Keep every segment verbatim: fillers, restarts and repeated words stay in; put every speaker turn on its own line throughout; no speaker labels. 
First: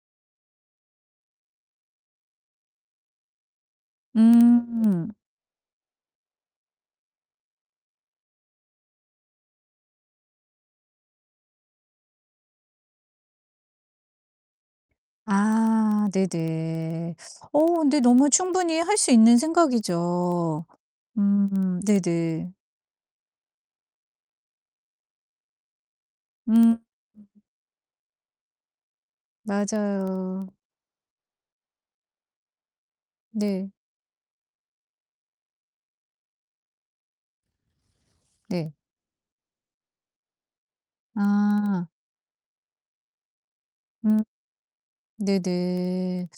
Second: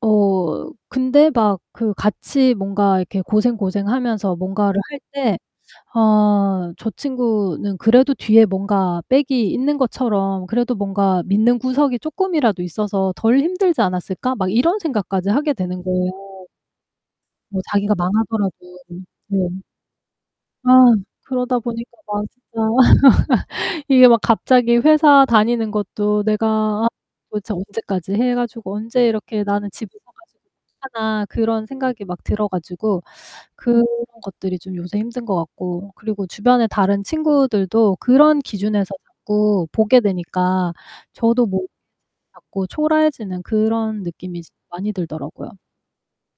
어 근데 막 그 같이 뭔가 이렇게 고생고생하면서 뭔가를 할
음.
때 '아 저 친구는 그래도 뒤에 뭔가 백이 있는 것처럼 그래도 뭔가 믿는 구석이 쪼끔이라도 있어서 덜 힘들지 않았을까?' 막 이런 생각까지 하게 되는
아
거예요.
네네.
뭐
어
자기가
근데 너무
망하더라도
충분히 할 수 있는
네.
생각이죠.
아 그러다
음.
보니까 막
네네.
진짜 이게 막 갑자기 회사 다니는 것도 '내가
음.
아 도대체 언제까지 해 가지고 언제 이렇게 나는 집을 사 가지고
맞아요.
하나?' 그런 생각이 막 들어 가지고
네.
그런 것들이 좀 요새 힘든 것 같고 그리고 주변에 다른 친구들도 그런
네.
기준에서 자꾸 보게 되니까 저도 뭐
아.
자꾸 초라해지는 그런
음.
느낌이 이제 많이 들더라고요.
네네.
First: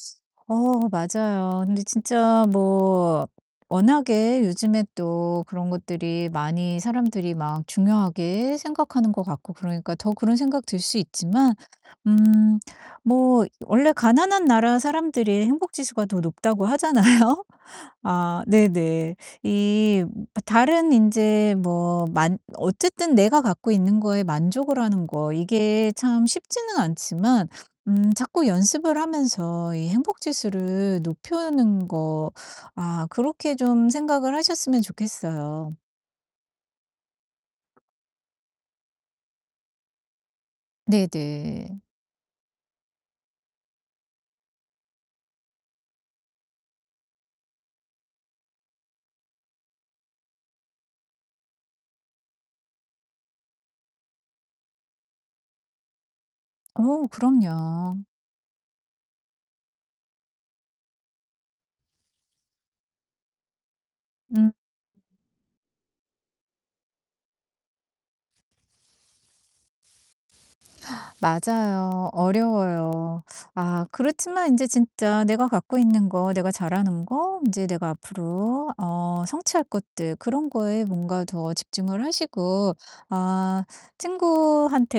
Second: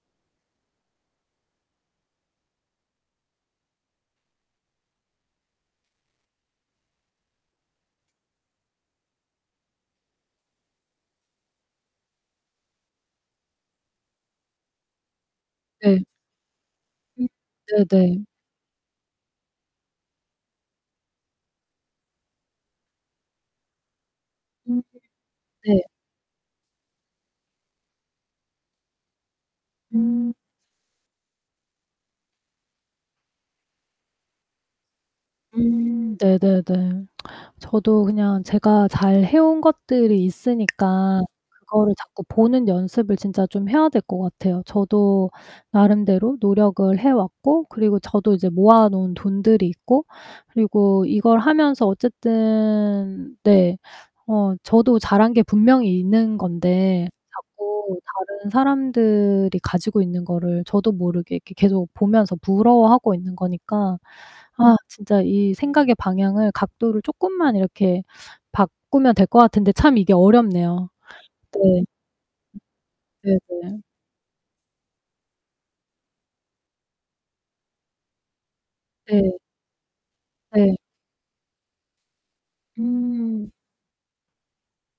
어 맞아요. 근데 진짜 뭐 워낙에 요즘에 또 그런 것들이 많이 사람들이 막 중요하게 생각하는 것 같고 그러니까 더 그런 생각 들 수 있지만 음 뭐 원래 가난한 나라 사람들이
네.
행복지수가 더 높다고
음
하잖아요?
네네.
아 네네. 이 다른 인제 뭐 만 어쨌든 내가 갖고 있는 거에 만족을
음.
하는 거
네.
이게 참 쉽지는 않지만 음 자꾸 연습을 하면서 이
음.
행복지수를 높여는 거 아 그렇게 좀 생각을 하셨으면 좋겠어요.
음 네네네. 저도 그냥 제가 잘 해 온 것들이 있으니까
네네.
그거를 자꾸 보는 연습을 진짜 좀 해야 될 것 같아요. 저도 나름대로 노력을 해 왔고 그리고 저도 이제 모아 놓은 돈들이 있고 그리고 이걸 하면서 어쨌든 네 어 저도 잘한 게 분명히 있는
어,
건데
그럼요.
자꾸 다른 사람들이 가지고 있는 거를 저도 모르게 이렇게 계속 보면서 부러워하고 있는 거니까
음.
아 진짜 이 생각의 방향을, 각도를 쪼끔만 이렇게 바꾸면 될 것 같은데 참 이게 어렵네요. 네.
맞아요. 어려워요.
네네.
아 그렇지만 인제 진짜 내가 갖고 있는 거, 내가 잘하는 거, 인제 내가 앞으로 어
네.
성취할 것들, 그런
네.
거에 뭔가 더 집중을 하시고
음.
아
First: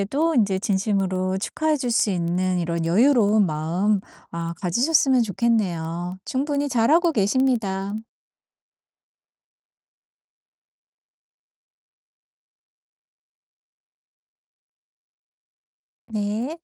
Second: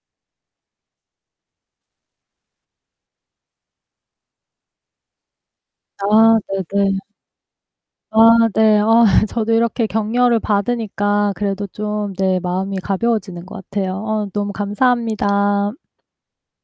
친구한테도 인제 진심으로 축하해 줄 수 있는 이런 여유로운 마음 아 가지셨으면 좋겠네요.
아
충분히 잘
네네.
하고 계십니다.
아 네. 아 저도 이렇게 격려를 받으니까 그래도 좀 네 마음이 가벼워지는 것 같아요. 어 너무 감사합니다.
네.